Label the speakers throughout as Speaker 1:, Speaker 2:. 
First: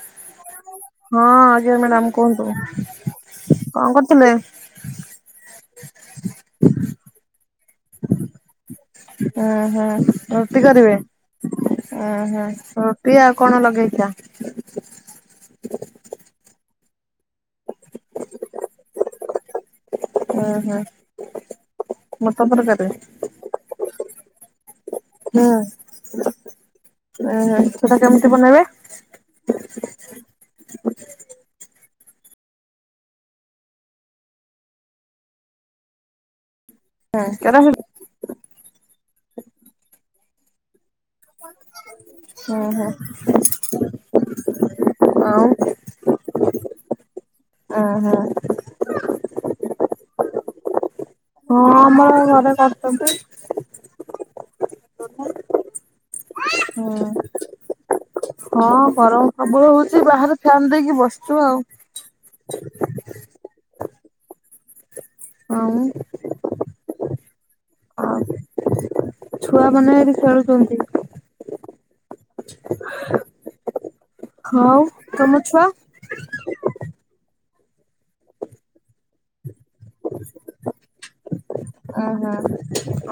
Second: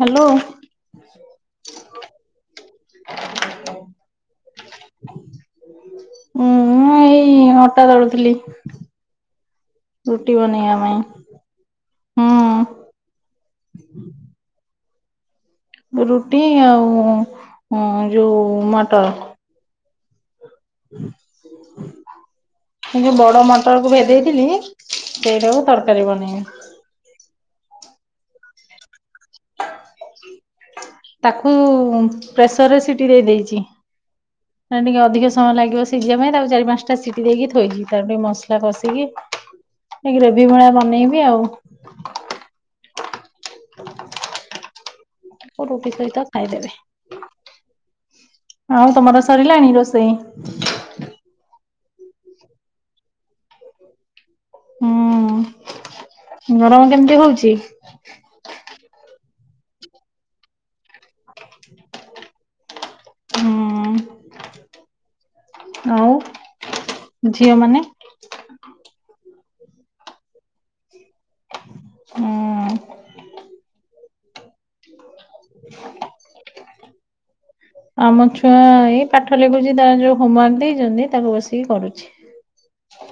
Speaker 1: Hello.
Speaker 2: ହଁ ଆଜ୍ଞା madam କୁହନ୍ତୁ କଣ କରୁଥିଲେ?
Speaker 1: ଉଁୁ ଏଇ ଅଟା ଦଳୁଥିଲି।
Speaker 2: ଆଁ ହଁ
Speaker 1: ରୁଟି
Speaker 2: ାରୁଟି
Speaker 1: ବନେଇବା
Speaker 2: କରିବେ?
Speaker 1: ପାଇଁ।
Speaker 2: ଉଃ ରୁଟି ଆଉ କଣ ଲଗେଇଛ?
Speaker 1: ରୁଟି ଆଉ ଯୋଉ ମଟର।
Speaker 2: ହୁଁ ହୁଁ। ମଟର ତରକାରୀ।
Speaker 1: ମୁଁ ଯୋଉ ବଡ ମଟର କୁ ଭେଜେଇଥିଲି।
Speaker 2: ହୁଁ
Speaker 1: ସେଇଟାକୁ ତରକାରୀ ବନେଇବି।
Speaker 2: ସେଟା କେମିତି ବନେଇବେ?
Speaker 1: ତାକୁ ପ୍ରେସରରେ ସିଟି ଦେଇ ଦେଇଛି। ନା ଟିକେ ଅଧିକ ସମୟ ଲାଗିବ ସିଝିବା ପାଇଁ ତାକୁ ଚାରି ପାଞ୍ଚଟ ସେଟା ସିଟି
Speaker 2: ହୁଁ
Speaker 1: ଦେଇକି
Speaker 2: କେରା ହୁଁ
Speaker 1: ଥୋଇଛିିବ ତା ଟିକେ ମସଲା କଷିକି ଟ ଗ୍ରେଭି ଭୂଳା ବନେଇବି ଆଉ।
Speaker 2: ଓହୋ।
Speaker 1: ରୁଟି ସହିତ ଖାଇଦେବେ
Speaker 2: ଉଁ ହୁଁ
Speaker 1: ଆଉ ତମର ସରିଲାଣି ରୋଷେଇ?
Speaker 2: ହଁ ଆମର ଘରେ ଭାତ ତ।
Speaker 1: ହୁଁ ଗରମ
Speaker 2: ହୁଁ
Speaker 1: କେମିତି ହଉଛି?
Speaker 2: ହଁ ଗରମ ସବୁ ହଉଛି ବାହାରେ ଫ୍ୟାନ୍ ଦେଇକି ବସିଛୁ ଆଉ।
Speaker 1: ହୁଁ ଆଉ ଝିଅ ମାନେ?
Speaker 2: ଛୁଆମାନେ ଏଠି ଖେଳୁଛନ୍ତି।
Speaker 1: ହୁଁ।
Speaker 2: ହଁ ତମ ଛୁଆ?
Speaker 1: ଆମ ଛୁଆ ଏଇ ପାଠ ଲେଖୁଛି ତାର ଯୋଉ ହୋମୱାର୍କ ଦେଇଛନ୍ତି ତାକୁ ବସିକି କରୁଛି।
Speaker 2: ହଁ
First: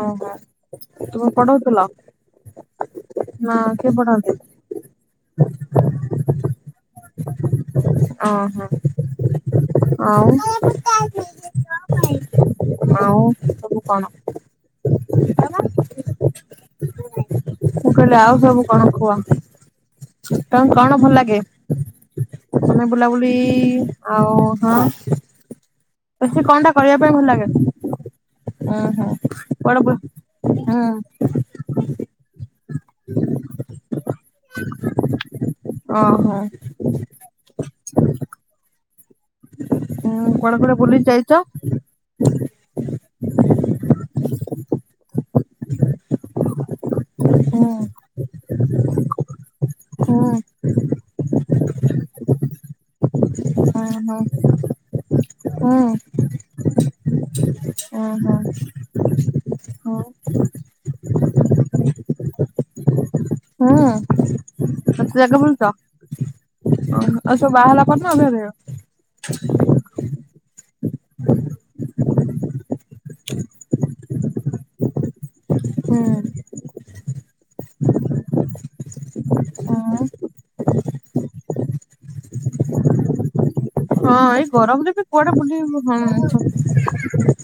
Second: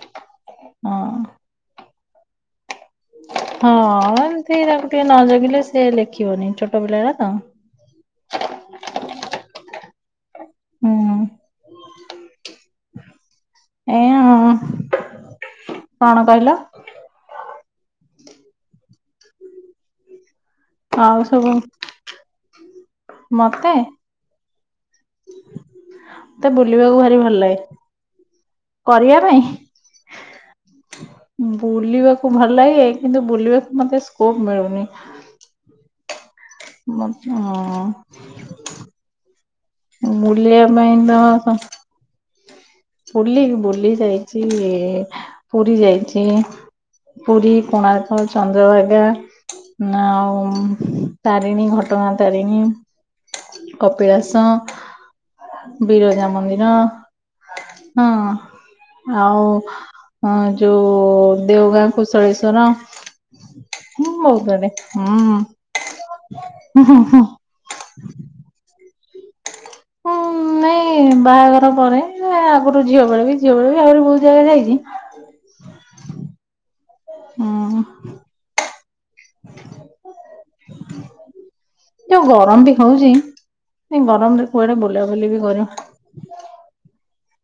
Speaker 2: ଓହୋ
Speaker 1: ହଁ
Speaker 2: ତୁମେ ପଢଉଥିଲ। ନା
Speaker 1: ହଁ
Speaker 2: କିଏ ପଢନ୍ତି
Speaker 1: ଏମିତି ତାକୁ ଟିକେ ନ ଜଗିଲେ ସେ ଲେଖିବନି ଛୋଟ ପିଲାଟା ତ।
Speaker 2: ଓହୋ
Speaker 1: ହୁଁ
Speaker 2: ଆଉ। ଆଉ। ସବୁ କଣ?
Speaker 1: ଏ ଆଉ କଣ କହିଲ?
Speaker 2: ମୁଁ କହିଲେ ଆଉ ସବୁ କଣ କୁହ ତମେ କଣ ଭଲ
Speaker 1: ଆଉ
Speaker 2: ଲାଗେ।
Speaker 1: ସବୁ
Speaker 2: ତମେ ବୁଲାବୁଲି
Speaker 1: ମତେ
Speaker 2: ଆଉ ହଁ। ତ ସେ
Speaker 1: ମତେ
Speaker 2: କଣ ଟା
Speaker 1: ବୁଲିବାକୁ
Speaker 2: କରିବା ପାଇଁ
Speaker 1: ଭାରି
Speaker 2: ଭଲ
Speaker 1: ଲାଗେ
Speaker 2: ଲାଗେନ। ଓହୋ
Speaker 1: କରିବା ପାଇଁ
Speaker 2: କଣ ହୁଁ
Speaker 1: ବୁଲିବାକୁ ଭଲ ଲାଗେ କିନ୍ତୁ ବୁଲିବାକୁ ମୋତେ ସ୍କୋପ୍ ମିଳୁନି।
Speaker 2: ଓହୋ।
Speaker 1: ଓହୋ।
Speaker 2: ହୁଁ କୁଆଡେ
Speaker 1: ବୁଲିବା
Speaker 2: କୁଆଡେ ବୁଲି
Speaker 1: ପାଇଁ
Speaker 2: ଯାଇଛ?
Speaker 1: ତ ବୁଲି ବୁଲି ଯାଇଛି ପୁରୀ ଯାଇଛି। ପୁରୀ
Speaker 2: ହୁଁ
Speaker 1: କୋଣାର୍କ ଚନ୍ଦ୍ରଭାଗା
Speaker 2: ହୁଁ
Speaker 1: ଆଉ ତାରିଣୀ ଘଟଣା ତାରିଣୀ
Speaker 2: ଓହୋ
Speaker 1: କପିଳାସ
Speaker 2: ହୁଁ
Speaker 1: ବିର ଯା ମନ୍ଦିର। ହ
Speaker 2: ଓହୋ।
Speaker 1: ଆଉ
Speaker 2: ହୁଁ।
Speaker 1: ଯୋଉ ଦେଓଗାଁ କୁଶଳେଶ୍ଵର। ହୁଁ ମୁଁ କରେ
Speaker 2: ଏତେ
Speaker 1: ହୁଁ।
Speaker 2: ଜାଗା ତୁ ବାହାହେଲା ପରେ ନା ଅଭିଆରୀ।
Speaker 1: ହୁଁ ନାଇଁ ବାହାଘର ପରେ ଆଗରୁୁ ଝିଅ ବେଳେ ବି ଝିଅ ବେଳେ ବି ଆହୁରି ବହୁତ ଜାଗା ଯାଇଛି।
Speaker 2: ହୁଁ।
Speaker 1: ହୁଁ। ଯୋଉ ଗରମ ବି ହଉଛି। ଏ
Speaker 2: ହଁ ଏଇ
Speaker 1: କୁଆଡେ
Speaker 2: ଗରମରେ ବି
Speaker 1: ବୁଲାବୁଲି
Speaker 2: କୁଆଡେ ବୁଲେଇବୁ ହଁ।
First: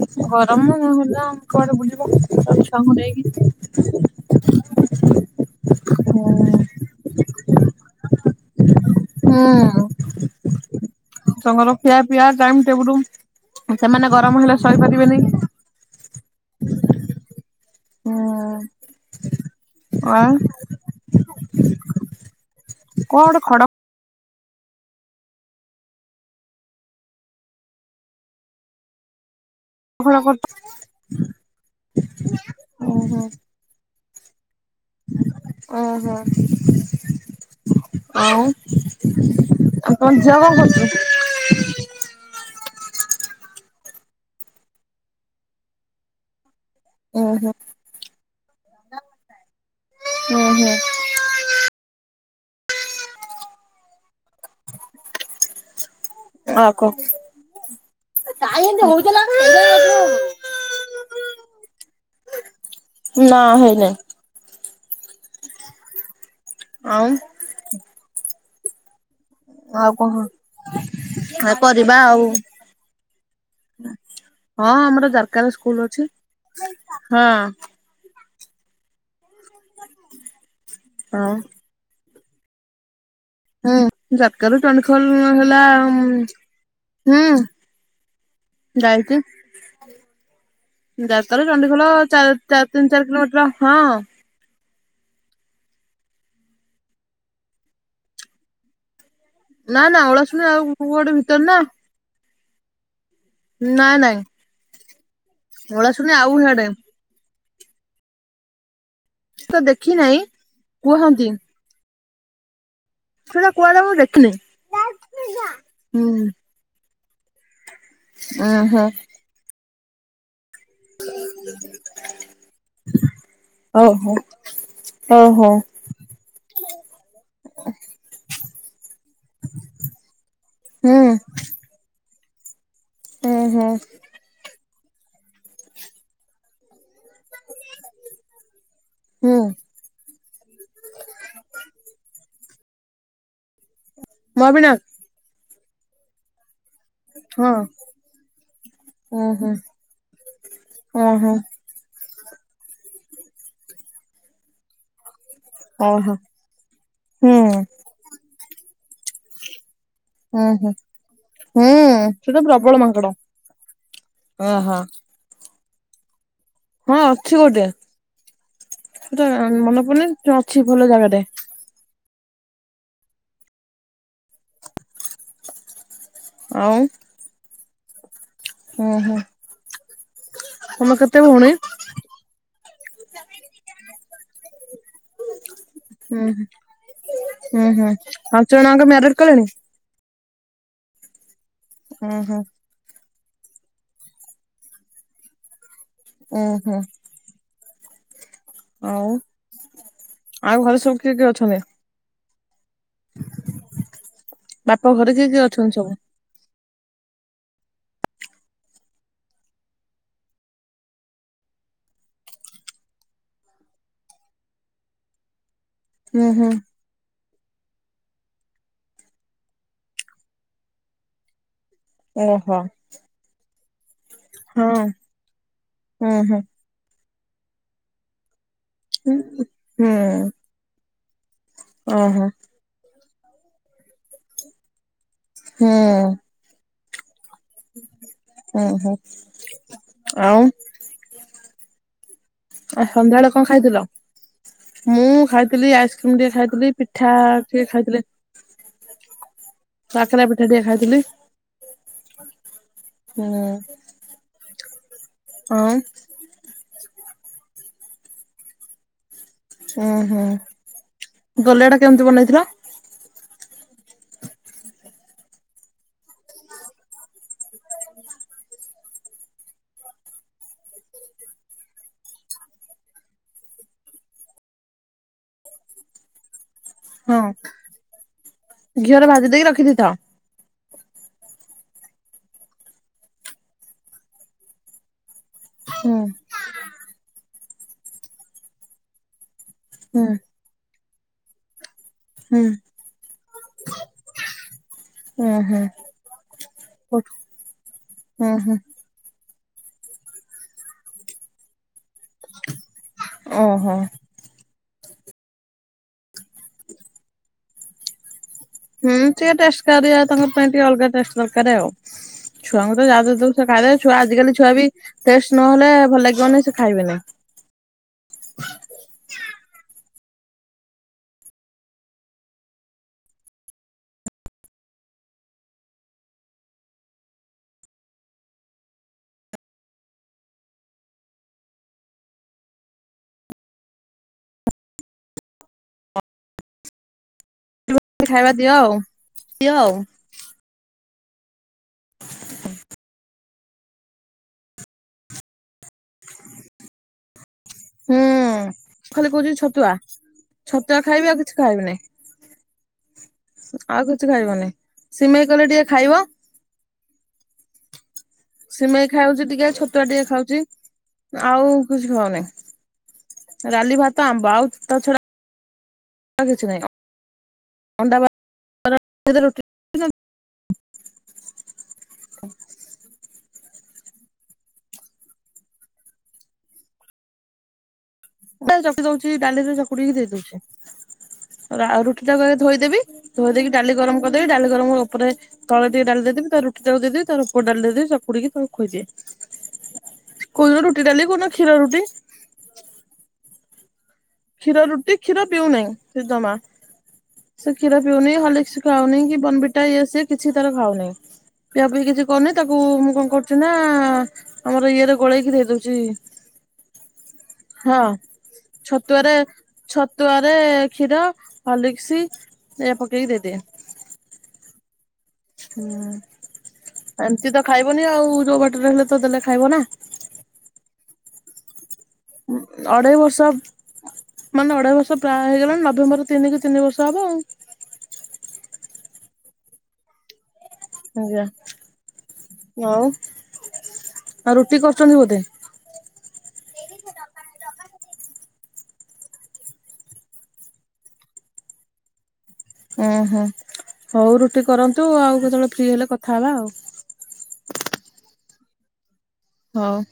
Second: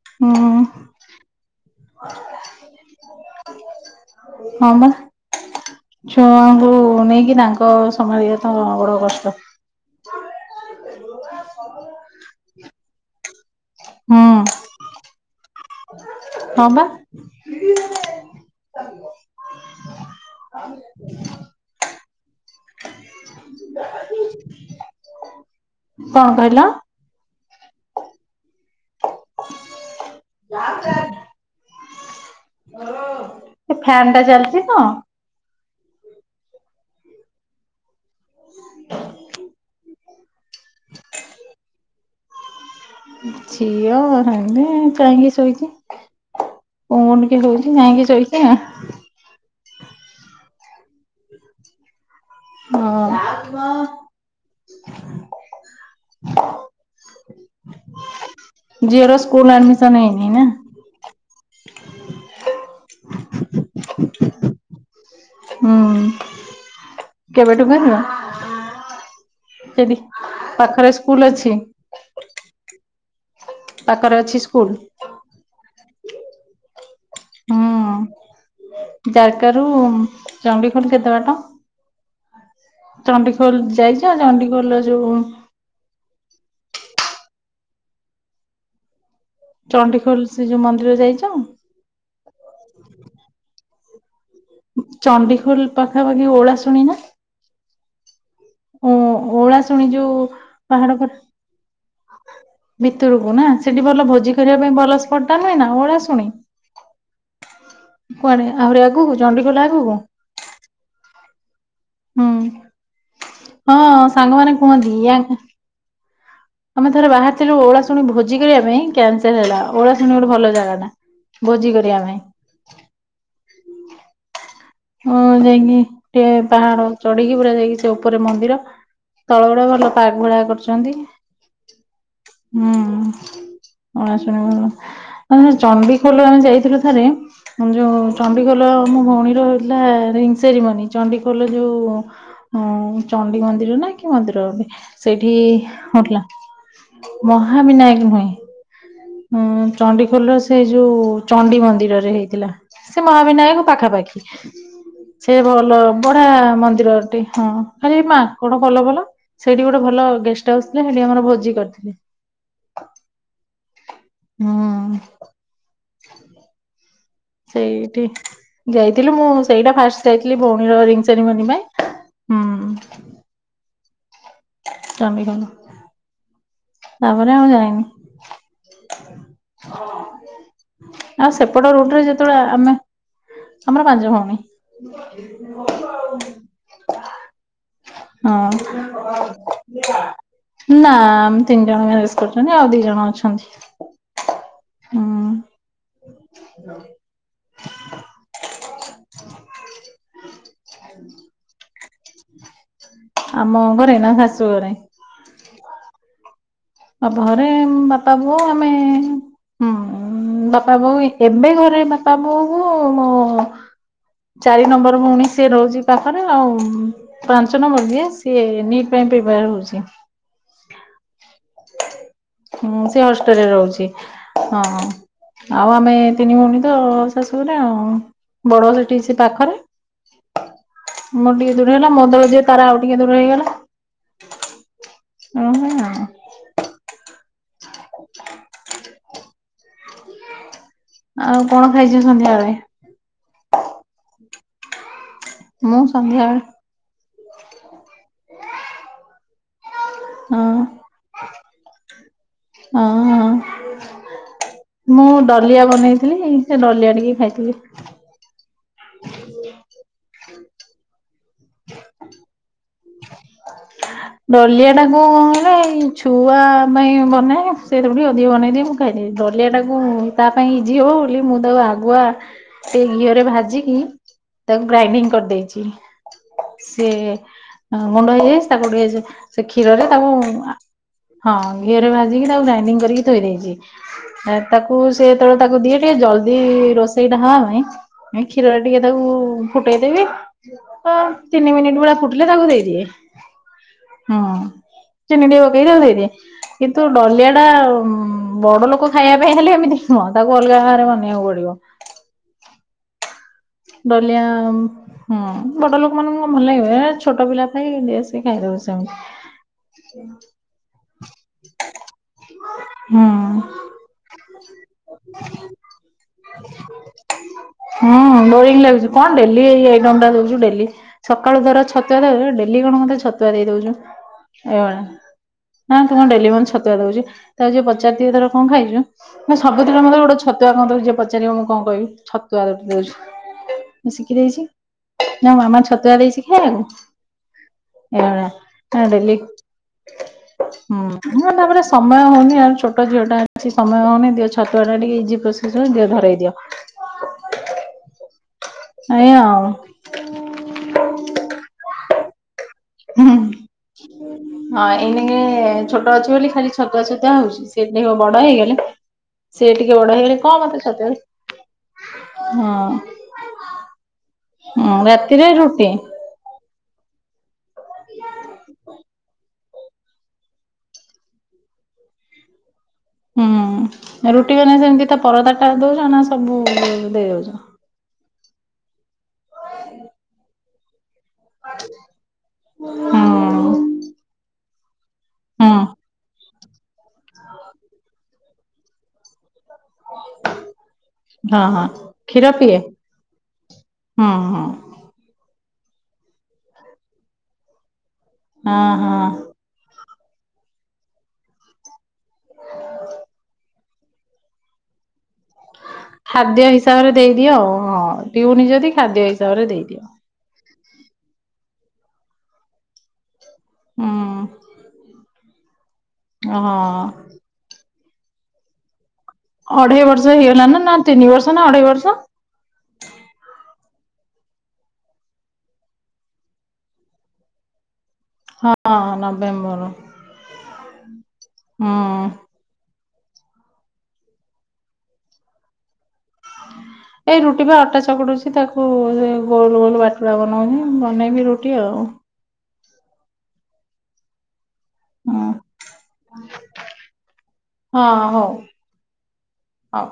Speaker 1: ହ
Speaker 2: ଗରମ ନହେଲା ଆମ କୁଆଡେ ବୁଲିବ ତ ଛୁଆଙ୍କୁ ନେଇକି।
Speaker 1: [unintelligible]
Speaker 2: ହୁଁ ତାଙ୍କର ଖିଆ ପିଆ ଟାଇମ୍ ଟେବୁଲ। ସେମାନେ
Speaker 1: ହୁଁ
Speaker 2: ଗରମ ହେଲେ ଶହିପାରିବେନି।
Speaker 1: ହ ବା।
Speaker 2: ହୁଁ ଆଉ କଣ ଗୋଟେ ଖଡ଼
Speaker 1: କଣ କହିଲ?
Speaker 2: [unintelligible]
Speaker 1: ସେ ଫ୍ୟାନ ଟା ଚାଲିଛି ତ।
Speaker 2: ଓ ହୋ ଆଉ [unintelligible]
Speaker 1: ଝିଅ ରୁମ୍ ରେ ଟାଇମ୍ ରେ ଶୋଇଛି। [unintelligible]
Speaker 2: ଓ
Speaker 1: ହଁ।
Speaker 2: ଆଉ କୁହ
Speaker 1: ଝିଅର ସ୍କୁଲ ଆଡମିସନ ହେଇନି
Speaker 2: [inaudible]
Speaker 1: ନା
Speaker 2: ନା ହେଇନାହିଁ।
Speaker 1: ହୁଁ।
Speaker 2: ଆଉ
Speaker 1: କେବେଠୁ ବାହାହେଲା କେବେ ପାଖରେ ସ୍କୁଲ ଅଛି?
Speaker 2: ଯିବା ଆଉ
Speaker 1: ପାଖରେ ଅଛି ସ୍କୁଲ
Speaker 2: ହଁ ଆମର ଯାର୍କା ରେ ସ୍କୁଲ ଅଛି। ହଁ।
Speaker 1: ହୁଁ ଜାର୍କା ରୁ ଚଣ୍ଡିଖୋଲ କେତେ
Speaker 2: ହଁ।
Speaker 1: ବାଟ? [unintelligible] ଯାଇଛ
Speaker 2: ହୁଁ ଯାର୍କାରୁ ଚଣ୍ଡିଖୋଲ
Speaker 1: ଯୋଉ
Speaker 2: ହେଲା ହୁଁ ଗାୟତ୍ରୀ।
Speaker 1: ଚଣ୍ଡିଖୋଲ ସେ ଯୋଉ ମନ୍ଦିର ଯାଇଛ?
Speaker 2: ଖୋଲ ଚା ଚା ତିନି ଚାରି କିଲୋମିଟର ହଁ।
Speaker 1: ଚଣ୍ଡଡିିଖୋଲ ପାଖାପାଖି ଓଳା ଶୁଣି ନା? ହଁ ଓଳା
Speaker 2: ନା
Speaker 1: ଶୁଣି
Speaker 2: ନା
Speaker 1: ଯୋଉ
Speaker 2: ଓଳାଶୁଣି ଆଉ
Speaker 1: ପାହାଡ଼
Speaker 2: ଗୋଟେ
Speaker 1: ଘର
Speaker 2: ଭିତରେ ନା
Speaker 1: ଭିତରକୁ ନା ସେଠି
Speaker 2: ନାଇଁ
Speaker 1: ଭଲ
Speaker 2: ନାଇଁ
Speaker 1: ଭୋଜି କରିବା ପାଇଁ ଭଲ ସ୍ପର୍ଟା ନୁହେ ନା ଓଳାଶୁଣି।
Speaker 2: ଆଉ ହଡେ।
Speaker 1: କୁଆଡ଼େ ଆହୁରି ଆଗକୁ।
Speaker 2: କି
Speaker 1: ଚଣ୍ଡିଖୋଲ
Speaker 2: ତ
Speaker 1: ଆଗକୁ
Speaker 2: ଦେଖି
Speaker 1: ହୁଁ
Speaker 2: ନାହିଁ କୁହନ୍ତି।
Speaker 1: ହୁଁ
Speaker 2: ସେଟା କୁଆଡେ ମୁଁ
Speaker 1: ହଁ
Speaker 2: ଦେଖିନି।
Speaker 1: ସାଙ୍ଗମାନେ କୁହନ୍ତି।
Speaker 2: ହୁଁ
Speaker 1: ଆମେ ଥରେ ବାହାରଥିଲୁ ଓଳା ଶୁଣି ଭୋଜି କରିବା ପାଇଁ
Speaker 2: ଓହୋ
Speaker 1: କ୍ୟାନସଲ ହେଲା ଓଳା ଶୁଣି ଗୋଟେ ଭଲ ଜାଗା ନା। ଭୋଜି କରିବା ପାଇଁ।
Speaker 2: ଓ ହୋ।
Speaker 1: ମୁଁ ଯାଇକି ଟିକେ ପାହାଡ଼ ଚଢିକି ପୁରା ଯାଇକି ସେ ଉପରେ ମନ୍ଦିର। ତଳ ଗୁଡେ ଭଲ ପାଗ ଭଳିଆ କରିଛନ୍ତି।
Speaker 2: ହୁଁ। ଓହୋ
Speaker 1: ହଁ ଚଣ୍ଡିଖୋଲ ଆମେ ଯାଇଥିଲୁ। ଥରେ ଯୋଉ ଚଣ୍ଡିଖୋଲ
Speaker 2: ହୁଁ
Speaker 1: ମନ୍ଦିର। ପା ରିଙ୍ଗସେରିମନି ଚଣ୍ଡିଖୋଲ ଯୋଉ ଚଣ୍ଡି ମନ୍ଦିର ନାହିଁ। କି ମନ୍ଦିର ଗଟେ
Speaker 2: ମହାବିନାୟକ
Speaker 1: ସେଇଠି କୋଉଠି
Speaker 2: ହଁ
Speaker 1: ମହାବିନାୟକ ନୁହେଁ। ହଁ
Speaker 2: ଓହୋ।
Speaker 1: ଚଣ୍ଡିଖୋଲ ସେଇ ଯୋଉ
Speaker 2: ଓହୋ
Speaker 1: ଚଣ୍ଡି ମନ୍ଦିରରେ ହେଇଥିଲା। ସେ ମହାବିନାୟକ ପାଖାପାଖି। ସେ ଭଲ
Speaker 2: ଓହୋ
Speaker 1: ବଢିଆ ମନ୍ଦିରଟି ହଁ
Speaker 2: ହୁଁ
Speaker 1: ଖାଲି ମାଙ୍କଡ଼ ପଲ ପଲ। ସେଇଠି ଗୋଟେ ଭଲ ଗେଷ୍ଟ ହାଉସ ଥିଲା ସେଠି ଆମର ଭୋଜି କରିଥିଲୁ।
Speaker 2: ଠୀ ତ ପ୍ରବଳ ମାଙ୍କଡ଼।
Speaker 1: ହୁଁ।
Speaker 2: ହଁ ଅଛି ଗୋଟେ।
Speaker 1: ସେଇଠି ଯାଇଥିଲି ମୁଁ
Speaker 2: ସେଟା
Speaker 1: ସେଇଟା
Speaker 2: ମନ
Speaker 1: ଫାଷ୍ଟ
Speaker 2: ପଡନି
Speaker 1: ଯାଇଥିଲି
Speaker 2: ସେ ଅଛି
Speaker 1: ଭଉଣୀର
Speaker 2: ଭଲ
Speaker 1: ରିଙ୍ଗ
Speaker 2: ଜାଗାଟେ।
Speaker 1: ସେରିମନି ପାଇଁ। ହୁଁ ଚାମ୍ବି କାନ୍ତ।
Speaker 2: ଆଉ।
Speaker 1: ତାପରେ ଆଉ
Speaker 2: ହୁଁ ହୁଁ
Speaker 1: ଯାଇନି।
Speaker 2: ତମେ କେତେ
Speaker 1: ଆଉ
Speaker 2: ଭଉଣୀ?
Speaker 1: ସେପଟ ରୁଟରେ ଯେ କେତବେଳେ? ଆମେ ଆମର ପାଞ୍ଚ ଭଉଣୀ।
Speaker 2: ଉଁ ହୁଁ। ପାଞ୍ଚ ଜଣ
Speaker 1: ହଁ
Speaker 2: ଆଙ୍କ ମ୍ୟାରେଡ୍ କଲେଣି?
Speaker 1: ନା ଆମ ତିନି ଜଣ ମ୍ୟାରେଜ୍
Speaker 2: ଉଁ ହୁଁ
Speaker 1: କରଛନ୍ତି ଆଉ ଦି ଜଣ ଅଛନ୍ତି। ହୁଁ।
Speaker 2: ଉଁ ହୁଁ। ଆଉ ଆଉ ଘରେ ସବୁ କିଏ କିଏ ଅଛନ୍ତି?
Speaker 1: ଆମ ଘରେ ନା ଶାଶୁ
Speaker 2: ବାପ ଘରେ କିଏ କିଏ ଅଛନ୍ତି ସବୁ?
Speaker 1: ବାପ ଘରେ ବାପା ବୋଉ ଆମେ ହୁଁ। ବାପା ବୋଉ ଏବେ ଘରେ ବାପା ବୋଉ ମୁଁ। ଚାରି ନମ୍ବର ଭଉଣି ସିଏ ରହୁଚି। ତାପରେ
Speaker 2: ହୁଁ ହୁଁ
Speaker 1: ଆଉ ପାଞ୍ଚ ନମ୍ବର ଯିଏ ସିଏ ନିଟ୍ ପାଇଁ ପ୍ରିପେୟାର୍ ହଉଚି।
Speaker 2: ଓହୋ।
Speaker 1: ସିଏ ହଷ୍ଟେଲରେ ରହୁଛି ହଁ ଆଉ ଆମେ
Speaker 2: ହୁଁ
Speaker 1: ତିନି
Speaker 2: ହୁଁ
Speaker 1: ଭଉଣୀ ତ ଶାଶୁଘରେ ଆଉ। ବଡ ସେଠି ସେ ତାଖରେ
Speaker 2: ହୁଁ
Speaker 1: ମୋର ଟିକେ ଦୂର ହେଲା ମୋ
Speaker 2: ଓହୋ
Speaker 1: ତଳ ଯିଏ ତାର ଆଉ ଟିକେ ଦୂର ହେଇଗଲା।
Speaker 2: ହୁଁ।
Speaker 1: ଓହୋ ଆଉ
Speaker 2: ଉଁ ହୁଁ ଆଉ।
Speaker 1: କଁ ଖାଇଚୁ ସନ୍ଧ୍ୟାବେଳେ?
Speaker 2: ଏଃ ସନ୍ଧ୍ୟାବେଳେ କଣ ଖାଇଥିଲ? ମୁଁ ଖାଇଥିଲି
Speaker 1: ମୁଁ
Speaker 2: ଆଇସ୍କ୍ରିମ ଟିକେ
Speaker 1: ସନ୍ଧ୍ୟାବେଳେ
Speaker 2: ଖାଇଥିଲି ପିଠା ଟିକେ ଖାଇଥିଲି। କାକରା
Speaker 1: ହଁ
Speaker 2: ପିଠା ଟିକେ ଖାଇଥିଲି।
Speaker 1: ହଁ।
Speaker 2: ହୁଁ।
Speaker 1: ହଁ। ମୁଁ ଡଲିଆ
Speaker 2: ଆଉ
Speaker 1: ବନେଇଥିଲି ସେ ଡଲିଆ ଟିକେ ଖାଇଥିଲି।
Speaker 2: ଉଁ ହୁଁ ଦଲିଆ ଟା କେମିତି ବନେଇଥିଲ?
Speaker 1: [unintelligible] ଡଲିଆ ଟା କୁ ଏଇ ଛୁଆ ପାଇଁ ବନାଏ ସେଇଥିରୁ ଟିକେ ଅଧିକ ବନେଇଦିଏ। କାଇଁ ଡଲିଆ ଟାକୁ ତା ପାଇଁ ଇଜି ହବ ବୋଲି ମୁଁ ତାକୁ ଆଗୁଆ ଟିକେ ଘିଅରେ ଭାଜିକି ତାକୁ ଗ୍ରାଇଣ୍ଡିଙ୍ଗ କରିଦେଇଚି
Speaker 2: ହଁ
Speaker 1: ସିଏ ଗୁଣ୍ଡ ହେଇଯାଇଚି ତାକୁ ଟିକେ ସେ
Speaker 2: ଘିଅରେ ଭାଜି
Speaker 1: ସେ
Speaker 2: ଦେଇକି
Speaker 1: କ୍ଷୀରରେ
Speaker 2: ରଖିଦେଇଥାଅ।
Speaker 1: ତାକୁ ଓଃ ହଁ ଘିଅରେ ଭାଜିକି ତାକୁ ଗ୍ରାଇଣ୍ଡିଙ୍ଗ୍ କରିକି ଥୋଇ ଦେଇଚି। ତାକୁ ସେ ଯେତବେଳେ ତାକୁ ଦିଏ ଟିକେ
Speaker 2: ହୁଁ
Speaker 1: ଜଲଦି ରୋଷେଇ ଟା ହବା ପାଇଁ ଉଁ କ୍ଷୀରରେ ଟିକେ ତାକୁ
Speaker 2: ହୁଁ
Speaker 1: ଫୁଟେଇଦେବି ଅ ତିନି ମିନିଟ ଭଳିଆ ଫୁଟିଲେ
Speaker 2: ହୁଁ
Speaker 1: ତାକୁ ଦେଇ ଦିଏ। ହୁଁ ଚିନି
Speaker 2: ଉଁ
Speaker 1: ଟିକେ
Speaker 2: ହୁଁ
Speaker 1: ପକେଇ ତାକୁ ଦେଇ ଦିଏ କିନ୍ତୁ ଡଲିଆ ଟା ଉମ୍ ଉଁ ବଡ ଲୋକ ଖାଇବା ପାଇଁ ହେଲେ ଏମିତି ନୁହଁ ତାକୁ ଅଲଗା ଭାବରେ ବନେଇବାକୁ ପଡିବ।
Speaker 2: ଓହୋ
Speaker 1: ଡଲିଆ ହୁଁ ବଡ ଲୋକମାନଙ୍କୁ କଣ ଭଲ ଲାଗିବ? ଏ ଛୋଟ ପିଲା ପାଇଁ ଦିଏ ସେ ଇଏ ଖାଇ ରୁସମ୍
Speaker 2: ହୁଁ ସିଏ ଟେଷ୍ଟ କରିବ ଆଉ ତାଙ୍କ ପାଇଁ ଟିକେ ଅଲଗା ଟେଷ୍ଟ ଦରକାର ଆଉ। ଛୁଆଙ୍କୁ ତ ଯା
Speaker 1: ହୁଁ।
Speaker 2: ଦେଇଦବୁ ଛୁଆ ଖାଇବେ ଛୁଆ ଆଜିକାଲି ଛୁଆ ବି ଟେଷ୍ଟ ନହେଲେ ଭଲ ଲାଗିବନି ସେ ଖାଇବେନି।
Speaker 1: ହୁଁ ବୋରିଙ୍ଗ ଲାଗୁଚି କଣ ଡେଲି ଏଇ ଆଇଟମ୍ ଟା କରୁଚୁ ଡେଲି। ସକାଳୁ ଧର ଛତୁଆ ଦେଲେ ଡେଲି କଣ ମତେ ଛତୁଆ ଦେଇ ଦଉଛୁ ଏଇଭଳିଆ। ମା ତୁ କଣ ଡେଲି ମତେ ଛତୁଆ ଦଉଚୁ ତାକୁ ଯିଏ ପଚାର ଦିଏ ଧର କଣ ଖାଇଚୁ? ନା ସବୁଦିନେ ମୋତେ ଗୋଟେ ଛତୁଆ କଣ ଦଉଚୁ ଜିଏ ପଚାରିବ ମୁଁ କଣ କଇବି ଛତୁଆ ଗୋଟେ ଦଉଚୁ। ମୁଁ ଶିଖି ଦେଇଛି ନା ମାମା ଛତୁଆ ଦେଇଛି ଖାଇବାକୁ। ଏ ଭଳିଆ
Speaker 2: ଖାଇବା ଦିଅ ଆଉ
Speaker 1: କଣ ଡେଲି
Speaker 2: ଦିଅ ଆଉ
Speaker 1: [unintelligible] ହୁଁ ମୋ ପାଖରେ ସମୟ ହେଲେ ଆଉ ଛୋଟ ଝିଅ ଟା କିଛି ସମୟ ହଉନି ଦିଅ ଛତୁଆ ଟା ଟିକେ ଇଜି ପ୍ରୋସେସ ଦିଅ ଧରେଇ ଦିଅ।
Speaker 2: ହୁଁ ଖାଲି
Speaker 1: ଏଇଆ
Speaker 2: କହୁଚି
Speaker 1: ଆଉ
Speaker 2: ଛତୁଆ ଛତୁଆ ଖାଇବି ଆଉ କିଛି ଖାଇବି ନାଇଁ।
Speaker 1: ହୁଁ ହୁଁ ହଁ ଏଇନେକେ
Speaker 2: ସିମେଇ କଲେ ଟିକେ
Speaker 1: ଛୋଟ
Speaker 2: ଖାଇବ
Speaker 1: ଅଛି ବୋଲି ଖାଲି ଛତୁଆ ଛତୁଆ ହଉଚି। ସେ ଦେଖିବ ବଡ ହେଇଗଲେ
Speaker 2: ସିମେଇ ଖାଉଛି
Speaker 1: ସେ ଟିକେ
Speaker 2: ଛତୁଆ
Speaker 1: ବଡ ହେଇଗଲେ
Speaker 2: ଖାଉଛି।
Speaker 1: କଣ ମତେ ଛତୁ
Speaker 2: ଆଉ କିଛି ଖାଉନି ଡ଼ାଲି ଭାତ ଆମ୍ବ ଆଉ
Speaker 1: ହଁ
Speaker 2: ତା ଛଡା
Speaker 1: ରାତିରେ ରୁଟି।
Speaker 2: ଆଉ କିଛିନାଇଁ। ଅଣ୍ଡା [inaudible] ଭାତ
Speaker 1: ହୁଁ ରୁଟି ମାନେ ସେମିତି ତା ପରଦାଟା ଦଉଚ ନା ସବୁ ଉ ଦେଇ ଦଉଚ?
Speaker 2: ଚକକି ଦଉଛି ଡାଲିରେ ଚକୁଡିକି ଦେଇ ଦଉଚି ଆଉ ରୁଟିଟାକୁ ଆଗେ ଧୋଇଦେବି
Speaker 1: ହୁଁ
Speaker 2: ଧୋଇ ଦେଇକି ଡାଲି ଗରମ କରିଦେବି ଡାଲି ଗରମ ଉପରେ
Speaker 1: ହୁଁ
Speaker 2: ତଳେ ଟିକେ ଡାଲି ଦେଇଦବି ତାରେ ରୁ ରୁଟିଟାକୁ ଦେଇଦେବି ତ ପରେ ଉପର ଡାଲି ଦେଇ ଦେବି ବକୁୁଡିକି ତାକୁ ଖୋଇଦିଏ। କଉଦିନ ରୁଟି ଡାଲି କଉ ଦିନ
Speaker 1: ହଁ
Speaker 2: କ୍ଷୀର
Speaker 1: ହଁ
Speaker 2: ରୁଟି
Speaker 1: କ୍ଷୀର ପିଏ? ହୁଁ
Speaker 2: କ୍ଷୀର
Speaker 1: ହୁଁ
Speaker 2: ରୁଟି କ୍ଷୀର ପିଉନାହିଁ ସେ ଜମା। ସେ କ୍ଷୀର ପିଉନି ହଲିକ୍ସ
Speaker 1: ହଁ
Speaker 2: ଖାଉନି
Speaker 1: ହଁ।
Speaker 2: କି ବନଭିଟା ଇଏ ସଏ କିଛି ତାର ଖାଉନେଇଁ। ପିଆପିଇ କିଛି କରୁନି ତାକୁ ମୁଁ କଣ କରୁଛି ନା ଆ ଆମର ଇଏରେ ଗୋଳେଇକି ଦେଇଦଉଚି
Speaker 1: ଖାଦ୍ୟ ହିସାବରେ ଦେଇଦିଅ ହଁ ପିଉନି ଯଦି ଖାଦ୍ୟ
Speaker 2: ଛତୁଆରେ
Speaker 1: ହିସାବରେ ଦେଇଦିଅ।
Speaker 2: ଛତୁଆରେ କ୍ଷୀର ହର୍ଲିକ୍ସଏଇଆ ପକେଇକି ଦେଇଦିଏ।
Speaker 1: ହୁଁଉଁ।
Speaker 2: ହୁଁଉଁ।
Speaker 1: ଅ ହ ଅ
Speaker 2: ଏମିତି ତ ଖାଇବନି ଆଉ ଯୋଉ ବାଟରେ ହେଲେ ତ ଦେଲେ ଖ
Speaker 1: ଅଢ଼େଇ ବର୍ଷ ହେଇଗଲା ନା ନା ତିନି ବର୍ଷ ନା ଅଢେଇ ବର୍ଷ?
Speaker 2: ଉଁ ଅଢ଼େଇ ବର୍ଷ। ମାନେ ଅଢ଼େଇ ବର୍ଷ ପ୍ରାୟ ହେଇଗଲାଣି ନଭେମ୍ବର ତିନି କି ତିନି ବର୍ଷ ହବ ଆଉ।
Speaker 1: ହଁ ହଁ ନଭେମ୍ବର।
Speaker 2: ଆଜ୍ଞା
Speaker 1: ହୁଁ
Speaker 2: ଆଉ ଆଉ ରୁଟି କରୁଚନ୍ତି ବୋଧେ?
Speaker 1: ହଁ ଏଇ ରୁଟି ବା ଅଟା ଚକଡୁଛି ତାକୁ ଗୋଲ ଗୋଲ ବାଟୁଳା ବନଉଛି ବନେଇବି ରୁଟି ଆଉ।
Speaker 2: ଉଁ ହୁଁ ହଉ ରୁଟି କରନ୍ତୁ
Speaker 1: ହଁ
Speaker 2: ଆଉ ଯେତେବେଳେ ଫ୍ରି ହେଲେ କଥା ହବା ଆଉ।
Speaker 1: ହଁ ହଉ।
Speaker 2: ହଁ।
Speaker 1: ହଉ।